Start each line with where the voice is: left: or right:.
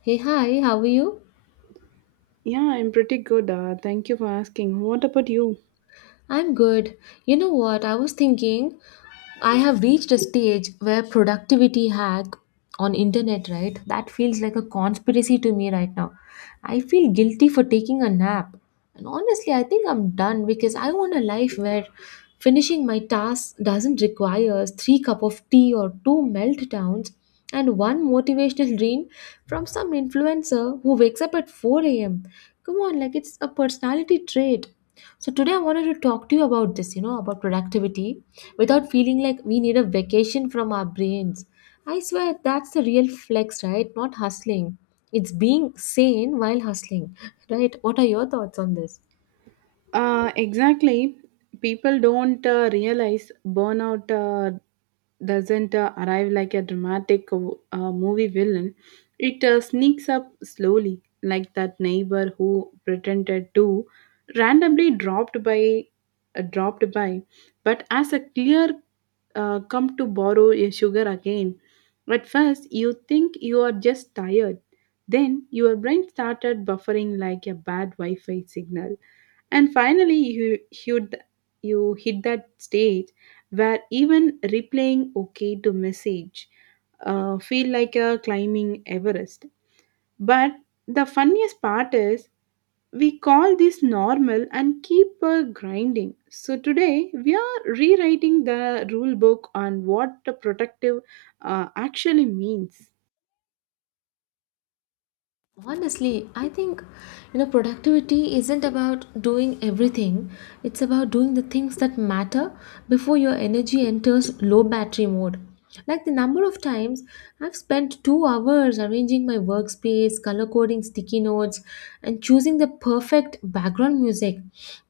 left: Hey, hi, how are you?
right: Yeah, I'm pretty good. Thank you for asking. What about you?
left: I'm good. You know what? I was thinking, I have reached a stage where productivity hack on internet, right? That feels like a conspiracy to me right now. I feel guilty for taking a nap. And honestly, I think I'm done because I want a life where finishing my task doesn't require three cup of tea or two meltdowns and one motivational dream from some influencer who wakes up at 4 a.m. Come on, like it's a personality trait. So today I wanted to talk to you about this about productivity without feeling like we need a vacation from our brains. I swear that's the real flex, right? Not hustling. It's being sane while hustling, right? What are your thoughts on this?
right: Exactly. People don't realize burnout doesn't arrive like a dramatic movie villain. It sneaks up slowly, like that neighbor who pretended to randomly dropped by, uh, dropped by. But as a clear come to borrow your sugar again. At first, you think you are just tired. Then your brain started buffering like a bad Wi Fi signal. And finally, you, you hit that stage where even replaying OK to message feel like a climbing Everest. But the funniest part is we call this normal and keep grinding. So today we are rewriting the rule book on what the protective actually means.
left: Honestly, I think you know productivity isn't about doing everything. It's about doing the things that matter before your energy enters low battery mode. Like the number of times I've spent 2 hours arranging my workspace, color coding sticky notes and choosing the perfect background music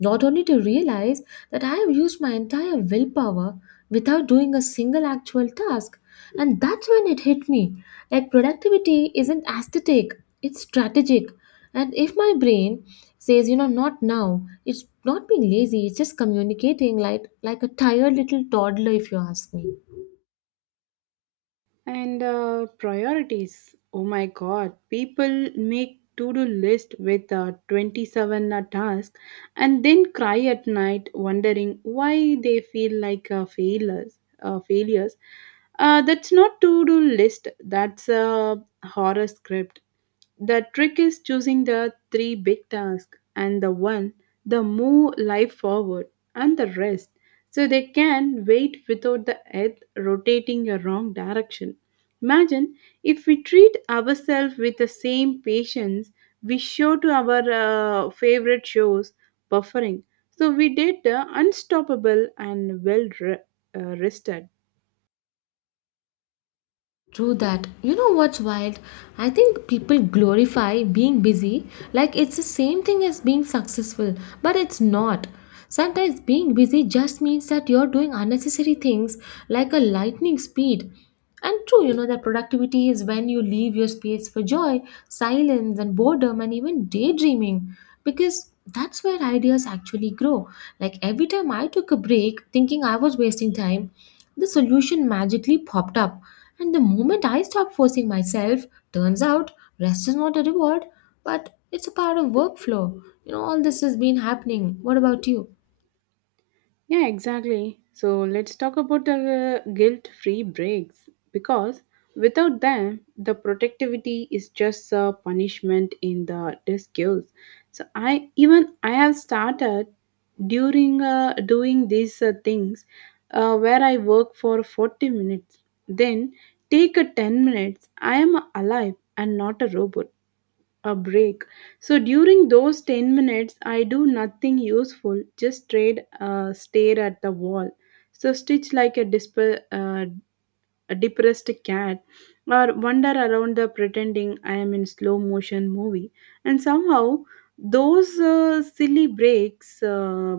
left: not only to realize that I have used my entire willpower without doing a single actual task. And that's when it hit me. Like, productivity isn't aesthetic, it's strategic. And if my brain says, you know, not now, it's not being lazy, it's just communicating like, a tired little toddler, if you ask me.
right: And priorities. Oh my god, people make to-do list with 27 tasks and then cry at night wondering why they feel like failures. That's not to-do list. That's a horror script. The trick is choosing the three big tasks and the one the move life forward and the rest so they can wait without the earth rotating a wrong direction. Imagine if we treat ourselves with the same patience we show to our favorite shows, buffering. So we did unstoppable and well rested.
left: True that. You know what's wild? I think people glorify being busy like it's the same thing as being successful, but it's not. Sometimes being busy just means that you're doing unnecessary things like a lightning speed. And true, you know that productivity is when you leave your space for joy, silence, and boredom, and even daydreaming, because that's where ideas actually grow. Like every time I took a break thinking I was wasting time, the solution magically popped up, and the moment I stopped forcing myself, turns out rest is not a reward, but it's a part of workflow. You know, all this has been happening. What about you?
right: Yeah, exactly. So let's talk about the guilt free breaks because without them, the protectivity is just a punishment in the disguise. So I have started during doing these things where I work for 40 minutes, then take a 10 minutes. I am alive and not a robot a break. So during those 10 minutes, I do nothing useful, just trade, stare at the wall. So stitch like a, a depressed cat or wander around the pretending I am in slow motion movie. And somehow those silly breaks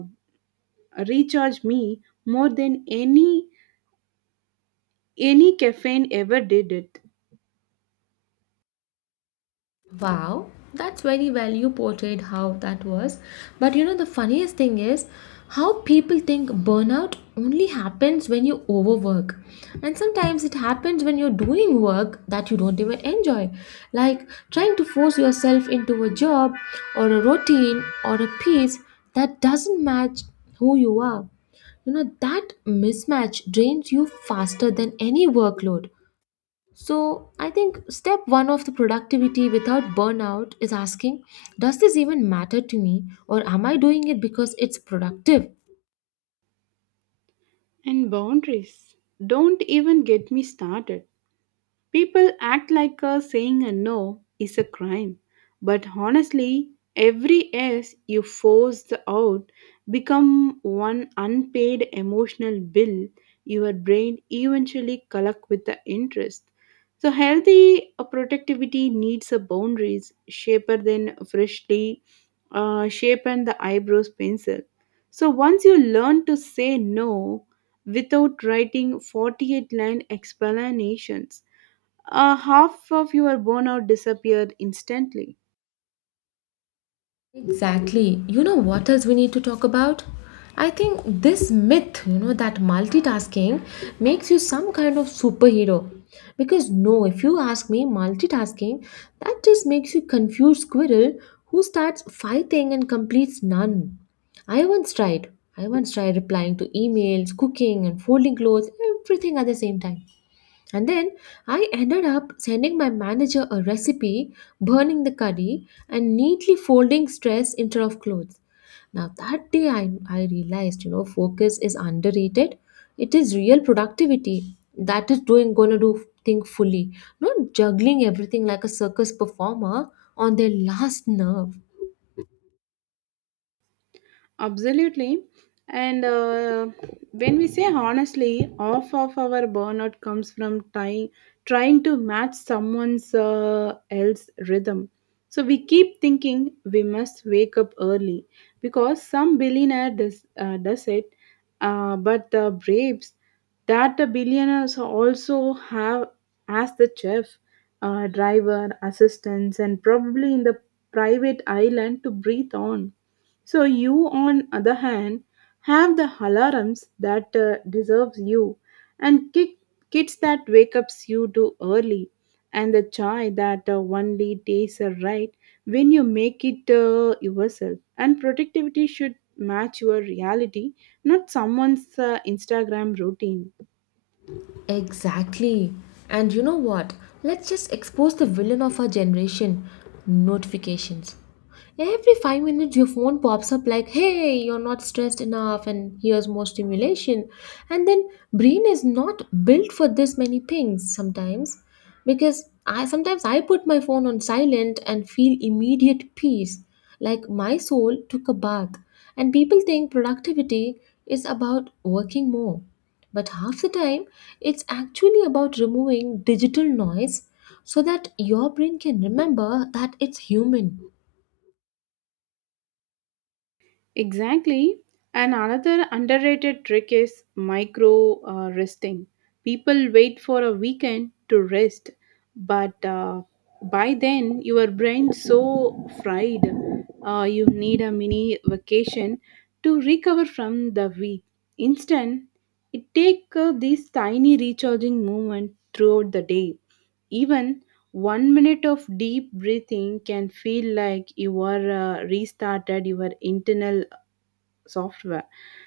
right: recharge me more than any caffeine ever did it.
left: Wow, that's very well you portrayed how that was. But you know, the funniest thing is how people think burnout only happens when you overwork. And sometimes it happens when you're doing work that you don't even enjoy, like trying to force yourself into a job or a routine or a piece that doesn't match who you are. You know, that mismatch drains you faster than any workload. So, I think step one of the productivity without burnout is asking, does this even matter to me, or am I doing it because it's productive?
right: And boundaries don't even get me started. People act like saying a no is a crime, but honestly, every yes you force out become one unpaid emotional bill your brain eventually collect with the interest. So healthy productivity needs a boundaries shaper than freshly shapen the eyebrows pencil. So once you learn to say no without writing 48 line explanations half of your burnout disappeared instantly.
left: Exactly. You know what else we need to talk about? I think this myth, you know, that multitasking makes you some kind of superhero. Because no, if you ask me, multitasking, that just makes you confused squirrel who starts fighting and completes none. I once tried. I once tried replying to emails, cooking and folding clothes, everything at the same time. And then I ended up sending my manager a recipe, burning the curry, and neatly folding stress instead of clothes. Now, that day I realized, you know, focus is underrated. It is real productivity that is doing going to do thing fully, not juggling everything like a circus performer on their last nerve.
right: Absolutely. And when we say honestly, half of our burnout comes from trying to match someone's else rhythm. So we keep thinking we must wake up early because some billionaire does it, but the braves that the billionaires also have as the chef, driver, assistants, and probably in the private island to breathe on. So you, on other hand, have the alarms that deserves you, and kids that wake ups you too early, and the chai that only tastes right when you make it yourself. And productivity should match your reality, not someone's Instagram routine.
left: Exactly. And you know what? Let's just expose the villain of our generation notifications. Every 5 minutes, your phone pops up like, hey, you're not stressed enough, and here's more stimulation. And then, brain is not built for this many pings sometimes because I put my phone on silent and feel immediate peace, like my soul took a bath. And people think productivity is about working more, but half the time it's actually about removing digital noise so that your brain can remember that it's human.
right: Exactly. And another underrated trick is micro resting. People wait for a weekend to rest, but by then your brain's so fried. You need a mini vacation to recover from the week. Instead, it take these tiny recharging movement throughout the day. Even 1 minute of deep breathing can feel like you are restarted your internal software.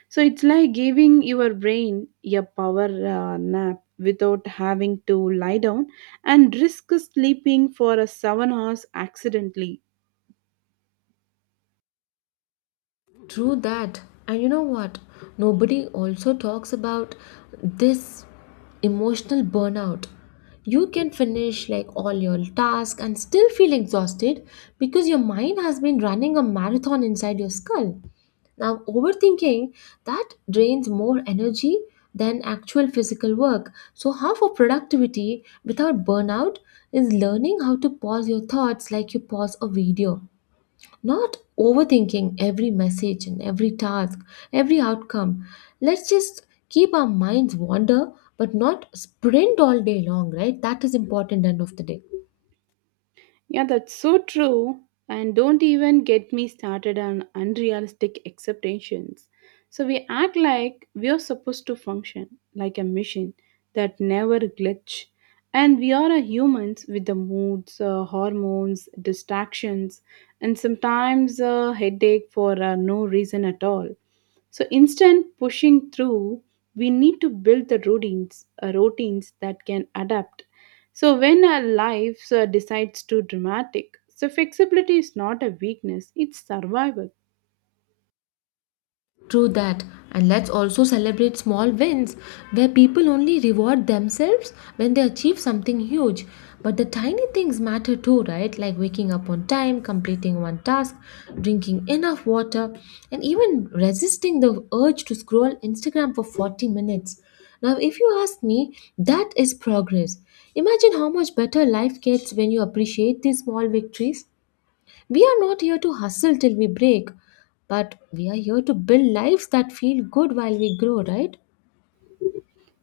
right: So it's like giving your brain a power nap without having to lie down and risk sleeping for a 7 hours accidentally.
left: True that. And you know what? Nobody also talks about this emotional burnout. You can finish like all your tasks and still feel exhausted because your mind has been running a marathon inside your skull. Now, overthinking that drains more energy than actual physical work. So, half of productivity without burnout is learning how to pause your thoughts like you pause a video. Not overthinking every message and every task, every outcome. Let's just keep our minds wander but not sprint all day long, right? That is important end of the day.
right: Yeah, that's so true. And don't even get me started on unrealistic expectations. So we act like we are supposed to function like a machine that never glitch. And we are a humans with the moods, hormones, distractions, and sometimes a headache for no reason at all. So instant pushing through, we need to build the routines that can adapt. So when our lives decides to dramatic, so flexibility is not a weakness; it's survival.
left: True that. And let's also celebrate small wins where people only reward themselves when they achieve something huge. But the tiny things matter too, right? Like waking up on time, completing one task, drinking enough water, and even resisting the urge to scroll Instagram for 40 minutes. Now, if you ask me, that is progress. Imagine how much better life gets when you appreciate these small victories. We are not here to hustle till we break, but we are here to build lives that feel good while we grow, right?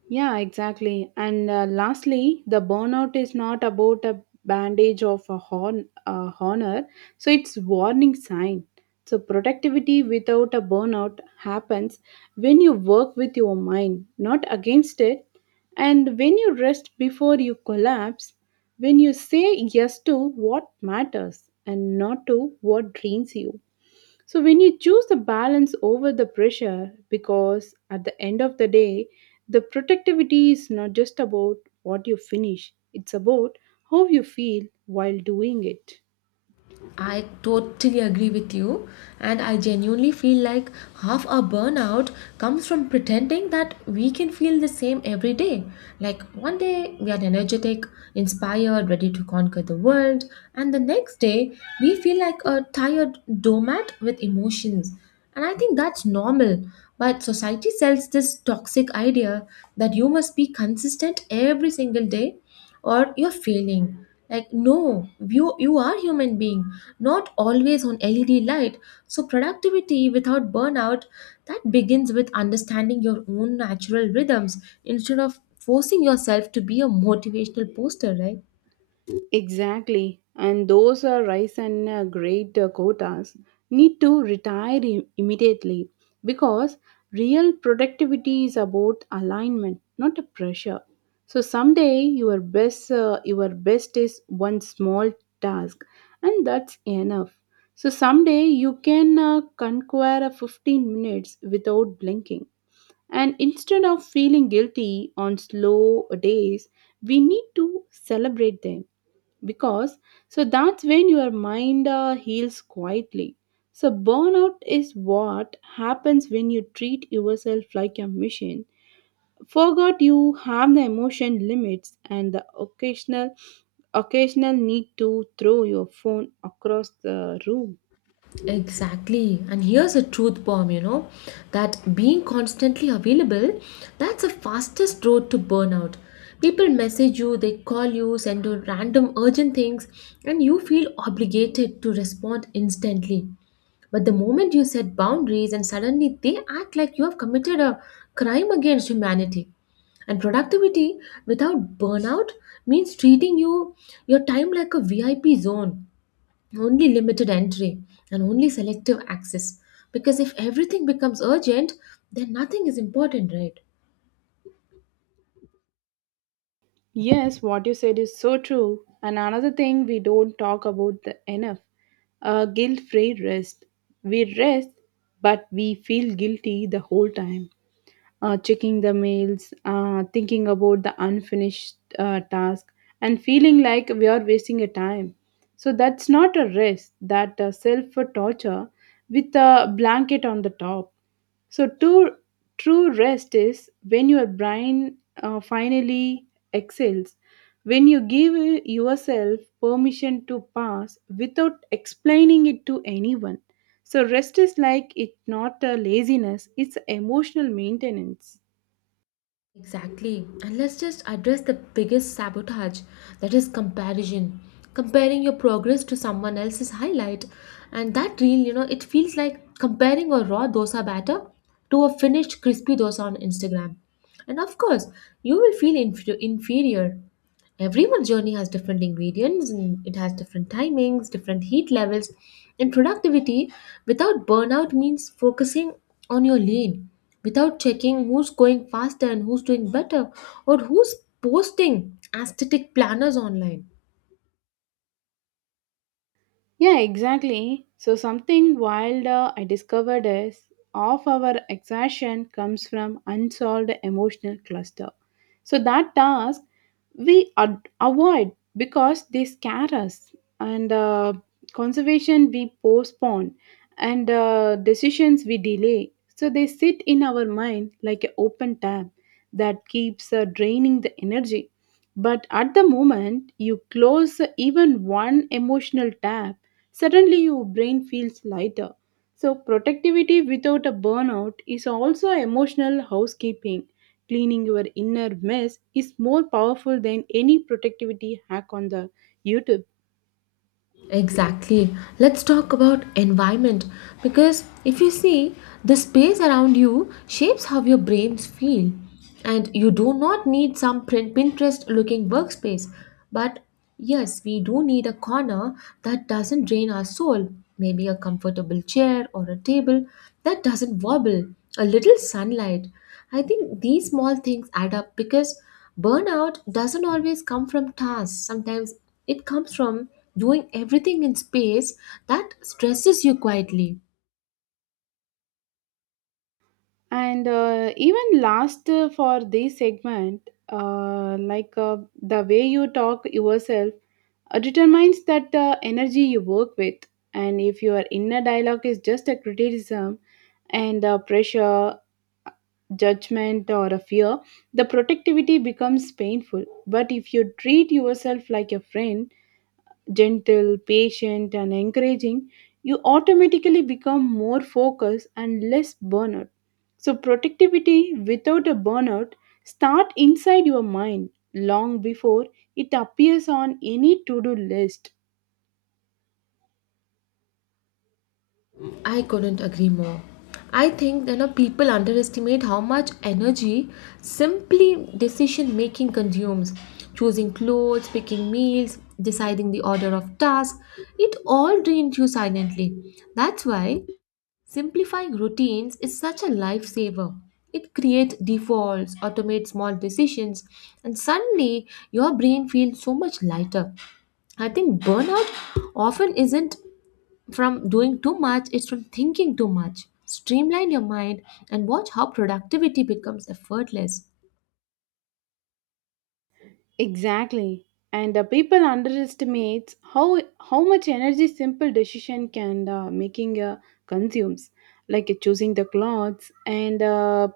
right: Yeah, exactly. And lastly, the burnout is not about a bandage of a horn, a honor. So it's warning sign. So productivity without a burnout happens when you work with your mind, not against it, and when you rest before you collapse, when you say yes to what matters and not to what drains you. So when you choose the balance over the pressure, because at the end of the day, the productivity is not just about what you finish, it's about how you feel while doing it.
left: I totally agree with you, and I genuinely feel like half our burnout comes from pretending that we can feel the same every day. Like one day we are energetic, inspired, ready to conquer the world, and the next day we feel like a tired doormat with emotions. And I think that's normal. But society sells this toxic idea that you must be consistent every single day or you're failing. Like no, you are human being, not always on LED light. So productivity without burnout that begins with understanding your own natural rhythms instead of forcing yourself to be a motivational poster, right?
right: Exactly, and those rice and great quotas need to retire immediately because real productivity is about alignment, not a pressure. So someday your best is one small task, and that's enough. So someday you can conquer a 15 minutes without blinking. And instead of feeling guilty on slow days, we need to celebrate them because so that's when your mind heals quietly. So burnout is what happens when you treat yourself like a machine, forgot you have the emotion limits and the occasional need to throw your phone across the room.
left: Exactly. And here's a truth bomb, you know, that being constantly available, that's the fastest road to burnout. People message you, they call you, send you random urgent things, and you feel obligated to respond instantly. But the moment you set boundaries and suddenly they act like you have committed a crime against humanity. And productivity without burnout means treating your time like a VIP zone, only limited entry and only selective access, because if everything becomes urgent then nothing is important, right?
right: Yes, what you said is so true. And another thing we don't talk about the enough guilt free rest. We rest but we feel guilty the whole time, checking the mails, thinking about the unfinished task, and feeling like we are wasting a time. So that's not a rest, that self torture with a blanket on the top. So, true rest is when your brain finally excels, when you give yourself permission to pass without explaining it to anyone. So, rest is like it's not a laziness, it's emotional maintenance.
left: Exactly. And let's just address the biggest sabotage, that is comparison, comparing your progress to someone else's highlight and that reel. You know, it feels like comparing a raw dosa batter to a finished crispy dosa on Instagram. And of course you will feel inferior. Everyone's journey has different ingredients and it has different timings, different heat levels. And productivity without burnout means focusing on your lane without checking who's going faster and who's doing better or who's posting aesthetic planners online.
right: Yeah, exactly. So, something wild I discovered is of our exhaustion comes from unsolved emotional cluster. So, that task we avoid because they scare us, and conservation we postpone, and decisions we delay. So, they sit in our mind like an open tab that keeps draining the energy. But at the moment you close even one emotional tab, suddenly your brain feels lighter. So, productivity without a burnout is also emotional housekeeping. Cleaning your inner mess is more powerful than any productivity hack on the YouTube.
left: Exactly. Let's talk about environment because if you see, the space around you shapes how your brains feel. And you do not need some Pinterest looking workspace. But yes, we do need a corner that doesn't drain our soul. Maybe a comfortable chair or a table that doesn't wobble, a little sunlight. I think these small things add up because burnout doesn't always come from tasks, sometimes it comes from doing everything in space that stresses you quietly.
right: And even last for this segment, uh, like uh, the way you talk yourself determines that the energy you work with, and if your inner dialogue is just a criticism and pressure, judgment or a fear, the productivity becomes painful. But if you treat yourself like a friend, gentle, patient and encouraging, you automatically become more focused and less burnout. So productivity without a burnout start inside your mind long before it appears on any to-do list.
left: I couldn't agree more. I think you know people underestimate how much energy simply decision making consumes. Choosing clothes, picking meals, deciding the order of tasks, it all drains you silently. That's why simplifying routines is such a lifesaver. It creates defaults, automates small decisions, and suddenly your brain feels so much lighter. I think burnout often isn't from doing too much, it's from thinking too much. Streamline your mind and watch how productivity becomes effortless.
right: Exactly. And the people underestimates how much energy simple decision can making consumes, like choosing the clothes and uh,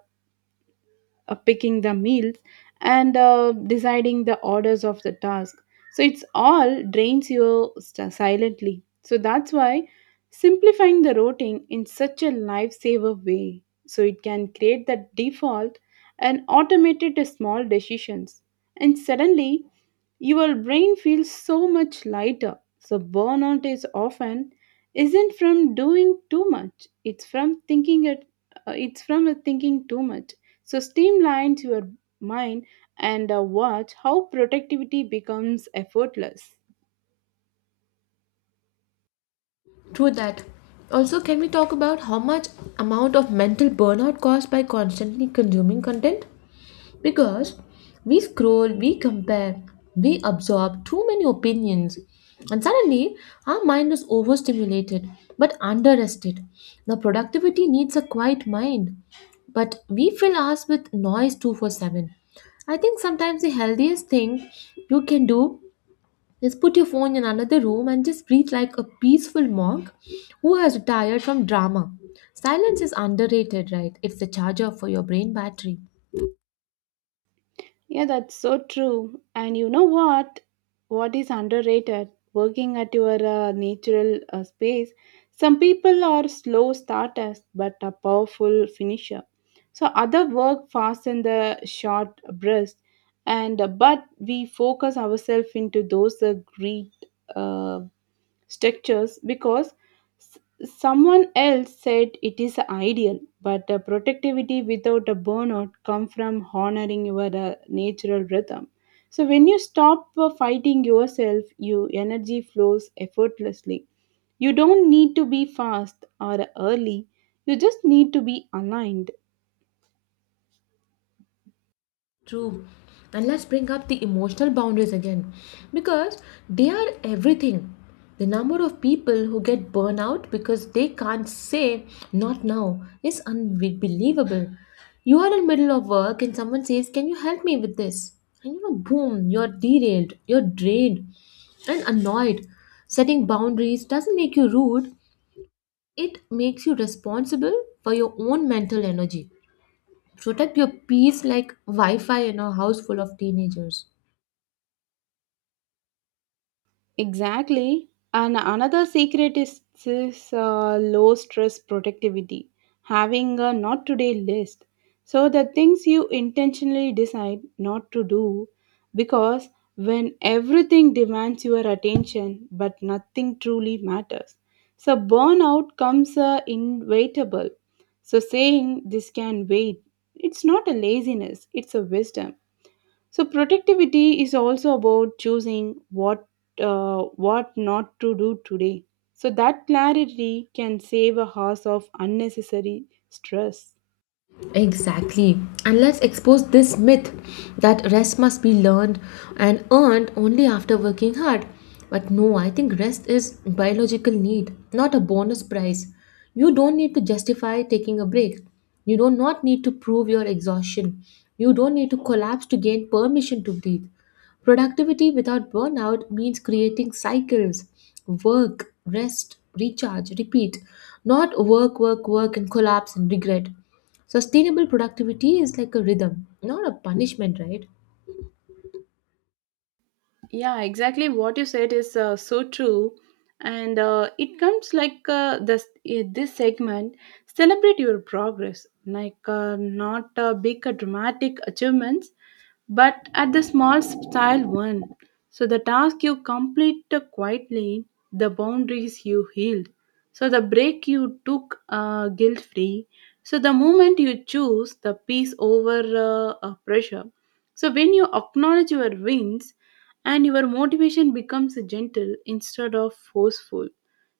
right: uh, picking the meals and deciding the orders of the task. So it's all drains you silently. So that's why simplifying the routing in such a lifesaver way. So it can create that default and automated small decisions. And suddenly your brain feels so much lighter. So burnout is often isn't from doing too much. It's from thinking it. It's from thinking too much. So streamlines your mind and watch how productivity becomes effortless.
left: True that. Also, can we talk about how much amount of mental burnout caused by constantly consuming content? Because we scroll, we compare, we absorb too many opinions, and suddenly our mind is overstimulated but underrested. Now, productivity needs a quiet mind, but we fill ours with noise 24/7. I think sometimes the healthiest thing you can do is put your phone in another room and just breathe like a peaceful monk who has retired from drama. Silence is underrated, right? It's the charger for your brain battery.
right: Yeah, that's so true. And you know what? What is underrated? Working at your natural space. Some people are slow starters but a powerful finisher. So other work fast in the short burst, and but we focus ourselves into those great. Uh, Structures because s- someone else said it is ideal, but the productivity without a burnout come from honoring your natural rhythm. So when you stop fighting yourself, your energy flows effortlessly. You don't need to be fast or early, you just need to be aligned.
left: True. And let's bring up the emotional boundaries again because they are everything. The number of people who get burnout because they can't say not now is unbelievable. You are in middle of work and someone says, can you help me with this? And you know, boom, you're derailed, you're drained and annoyed. Setting boundaries doesn't make you rude, it makes you responsible for your own mental energy. Protect your peace like wi-fi in a house full of teenagers.
right: Exactly. And another secret is this low stress productivity, having a not today list. So, the things you intentionally decide not to do, because when everything demands your attention but nothing truly matters. So, burnout comes inevitable. So, saying this can wait, it's not a laziness, it's a wisdom. So productivity is also about choosing what not to do today. So that clarity can save a house of unnecessary stress.
left: Exactly. And let's expose this myth that rest must be learned and earned only after working hard. But no, I think rest is biological need, not a bonus prize. You don't need to justify taking a break. You do not need to prove your exhaustion. You don't need to collapse to gain permission to breathe. Productivity without burnout means creating cycles, work, rest, recharge, repeat, not work, work, work, and collapse and regret. Sustainable productivity is like a rhythm, not a punishment, right?
right: Yeah, exactly what you said is so true. And it comes like this segment, celebrate your progress, like not big dramatic achievements, but at the small style one. So the task you complete quietly, the boundaries you healed. So the break you took guilt free. So the moment you choose the peace over pressure. So when you acknowledge your wins and your motivation becomes gentle instead of forceful.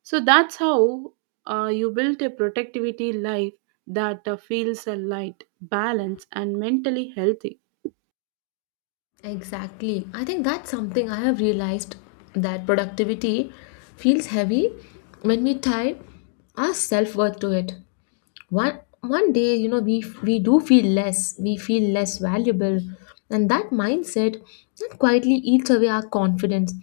right: So that's how you build a productivity life that feels light, balanced, and mentally healthy.
left: Exactly. I think that's something I have realized that productivity feels heavy when we tie our self-worth to it. One one day, we do feel less, we feel less valuable, and that mindset that quietly eats away our confidence.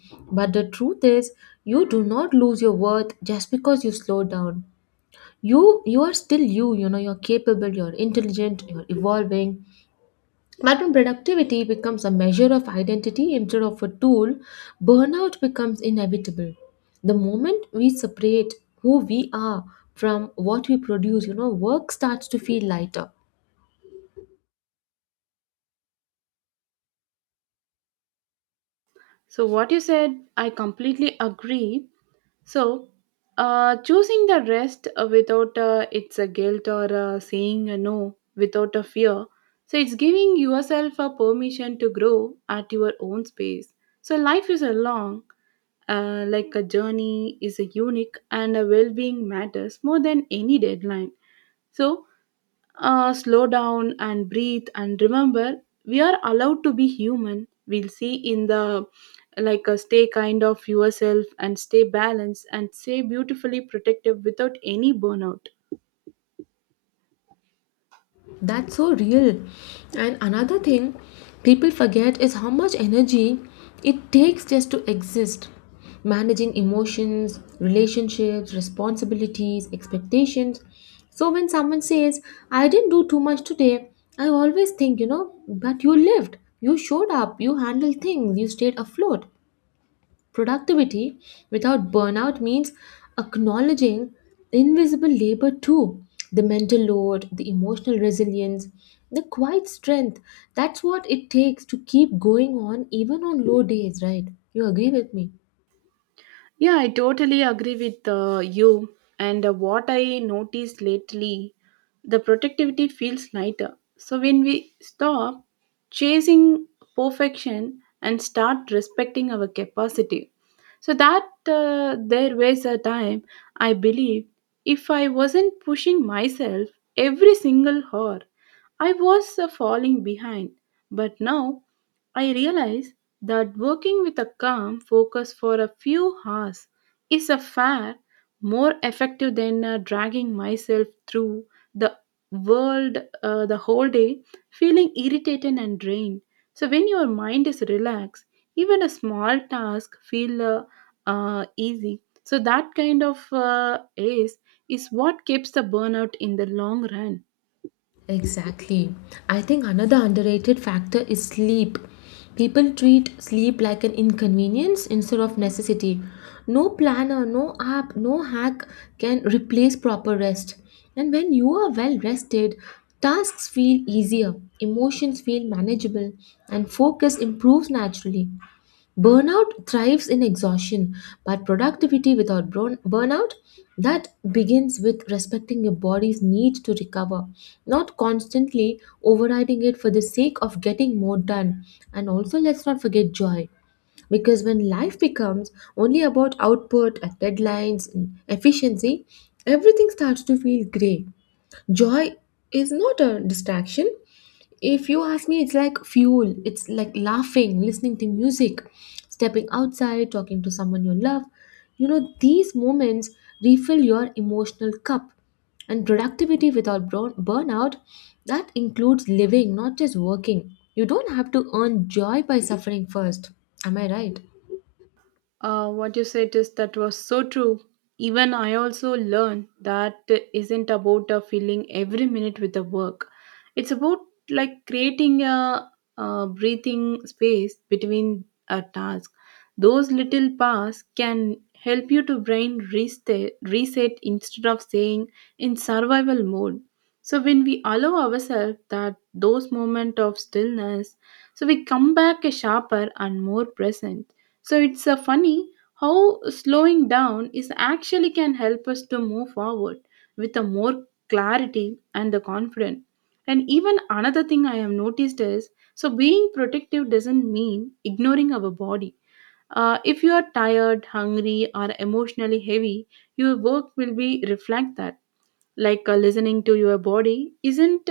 left: But the truth is, you do not lose your worth just because you slow down. You are still you you know You're capable, you're intelligent, you're evolving. But when productivity becomes a measure of identity instead of a tool, burnout becomes inevitable. The moment we separate who we are from what we produce, work starts to feel lighter.
right: So, what you said, I completely agree. So, choosing the rest without it's a guilt or saying a no without a fear. So, it's giving yourself a permission to grow at your own space. So, life is a long, like a journey is a unique, and a well-being matters more than any deadline. So, slow down and breathe and remember we are allowed to be human. We'll see in the like a stay kind of yourself and stay balanced and stay beautifully protective without any burnout.
left: That's so real. And another thing people forget is how much energy it takes just to exist. Managing emotions, relationships, responsibilities, expectations. So when someone says, I didn't do too much today, I always think, but you lived, you showed up, you handled things, you stayed afloat. Productivity without burnout means acknowledging invisible labor too, the mental load, the emotional resilience, the quiet strength. That's what it takes to keep going on even on low days, right? You agree with me?
right: Yeah, I totally agree with you. And what I noticed lately, the productivity feels lighter. So when we stop chasing perfection and start respecting our capacity, so that there was a time I believe if I wasn't pushing myself every single hour, I was falling behind. But now I realize that working with a calm focus for a few hours is a far more effective than dragging myself through the world the whole day feeling irritated and drained. So when your mind is relaxed, even a small task feel easy. So that kind of ace is what keeps the burnout in the long run.
left: Exactly. I think another underrated factor is sleep. People treat sleep like an inconvenience instead of necessity. No planner, no app, no hack can replace proper rest. And when you are well rested, tasks feel easier, emotions feel manageable, and focus improves naturally. Burnout thrives in exhaustion, but productivity without burnout, that begins with respecting your body's need to recover, not constantly overriding it for the sake of getting more done. And also, let's not forget joy, because when life becomes only about output and deadlines and efficiency, everything starts to feel gray. Joy is not a distraction, if you ask me, it's like fuel. It's like laughing, listening to music, stepping outside, talking to someone you love. These moments refill your emotional cup. And productivity without burnout, that includes living, not just working. You don't have to earn joy by suffering first. Am I right?
right: What you said is that was so true. Even I also learned that isn't about filling every minute with the work. It's about like creating a, breathing space between a task. Those little paths can help you to brain reset instead of saying in survival mode. So when we allow ourselves that those moment of stillness, so we come back a sharper and more present. So it's a funny how slowing down is actually can help us to move forward with a more clarity and the confidence. And even another thing I have noticed is so being protective doesn't mean ignoring our body. If you are tired, hungry, or emotionally heavy, your work will be reflect that like listening to your body isn't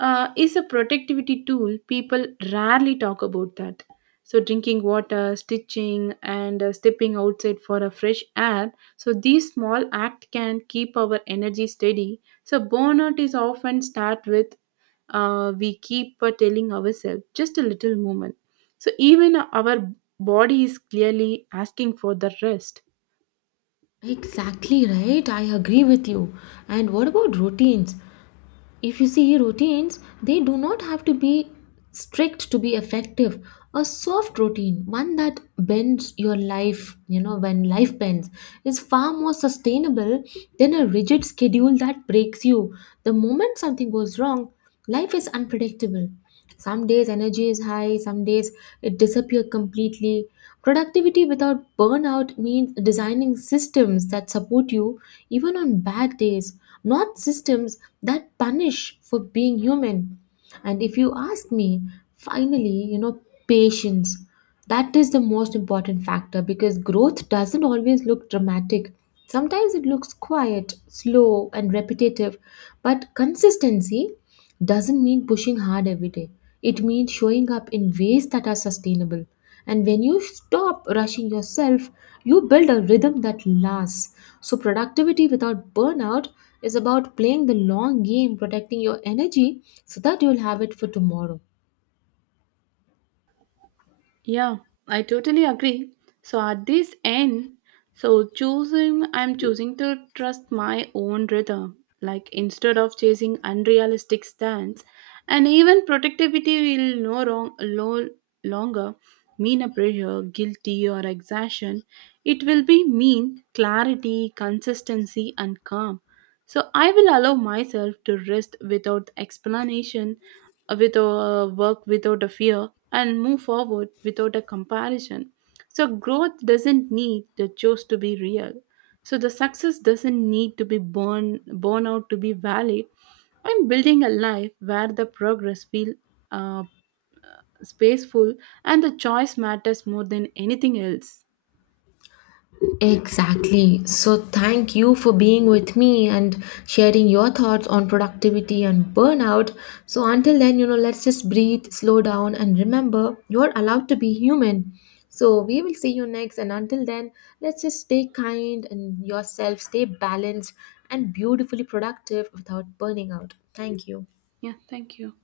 right: is a productivity tool people rarely talk about that. So drinking water, stitching and stepping outside for a fresh air, so these small acts can keep our energy steady. So burnout is often start with we keep telling ourselves just a little moment, so even our body is clearly asking for the rest.
left: Exactly right. I agree with you. And what about routines? If you see routines, they do not have to be strict to be effective. A soft routine, one that bends your life, when life bends, is far more sustainable than a rigid schedule that breaks you the moment something goes wrong. Life is unpredictable. Some days energy is high, some days it disappears completely. Productivity without burnout means designing systems that support you even on bad days, not systems that punish for being human. And if you ask me, finally, patience. That is the most important factor because growth doesn't always look dramatic. Sometimes it looks quiet, slow, and repetitive, but consistency doesn't mean pushing hard every day. It means showing up in ways that are sustainable. And when you stop rushing yourself, you build a rhythm that lasts. So, productivity without burnout is about playing the long game, protecting your energy so that you'll have it for tomorrow.
right: Yeah, I totally agree. So at this end, so I'm choosing to trust my own rhythm. Like instead of chasing unrealistic stands, and even productivity will no longer mean a pressure, guilty or exhaustion. It will be mean clarity, consistency, and calm. So I will allow myself to rest without explanation with a work without a fear and move forward without a comparison. So growth doesn't need the choice to be real, so the success doesn't need to be born out to be valid. I'm building a life where the progress feel uh, spaceful and the choice matters more than anything else.
left: Exactly. So, thank you for being with me and sharing your thoughts on productivity and burnout. So, until then, let's just breathe, slow down, and remember you're allowed to be human. So, we will see you next. And until then, let's just stay kind and yourself, stay balanced and beautifully productive without burning out. Thank you.
right: Yeah, thank you.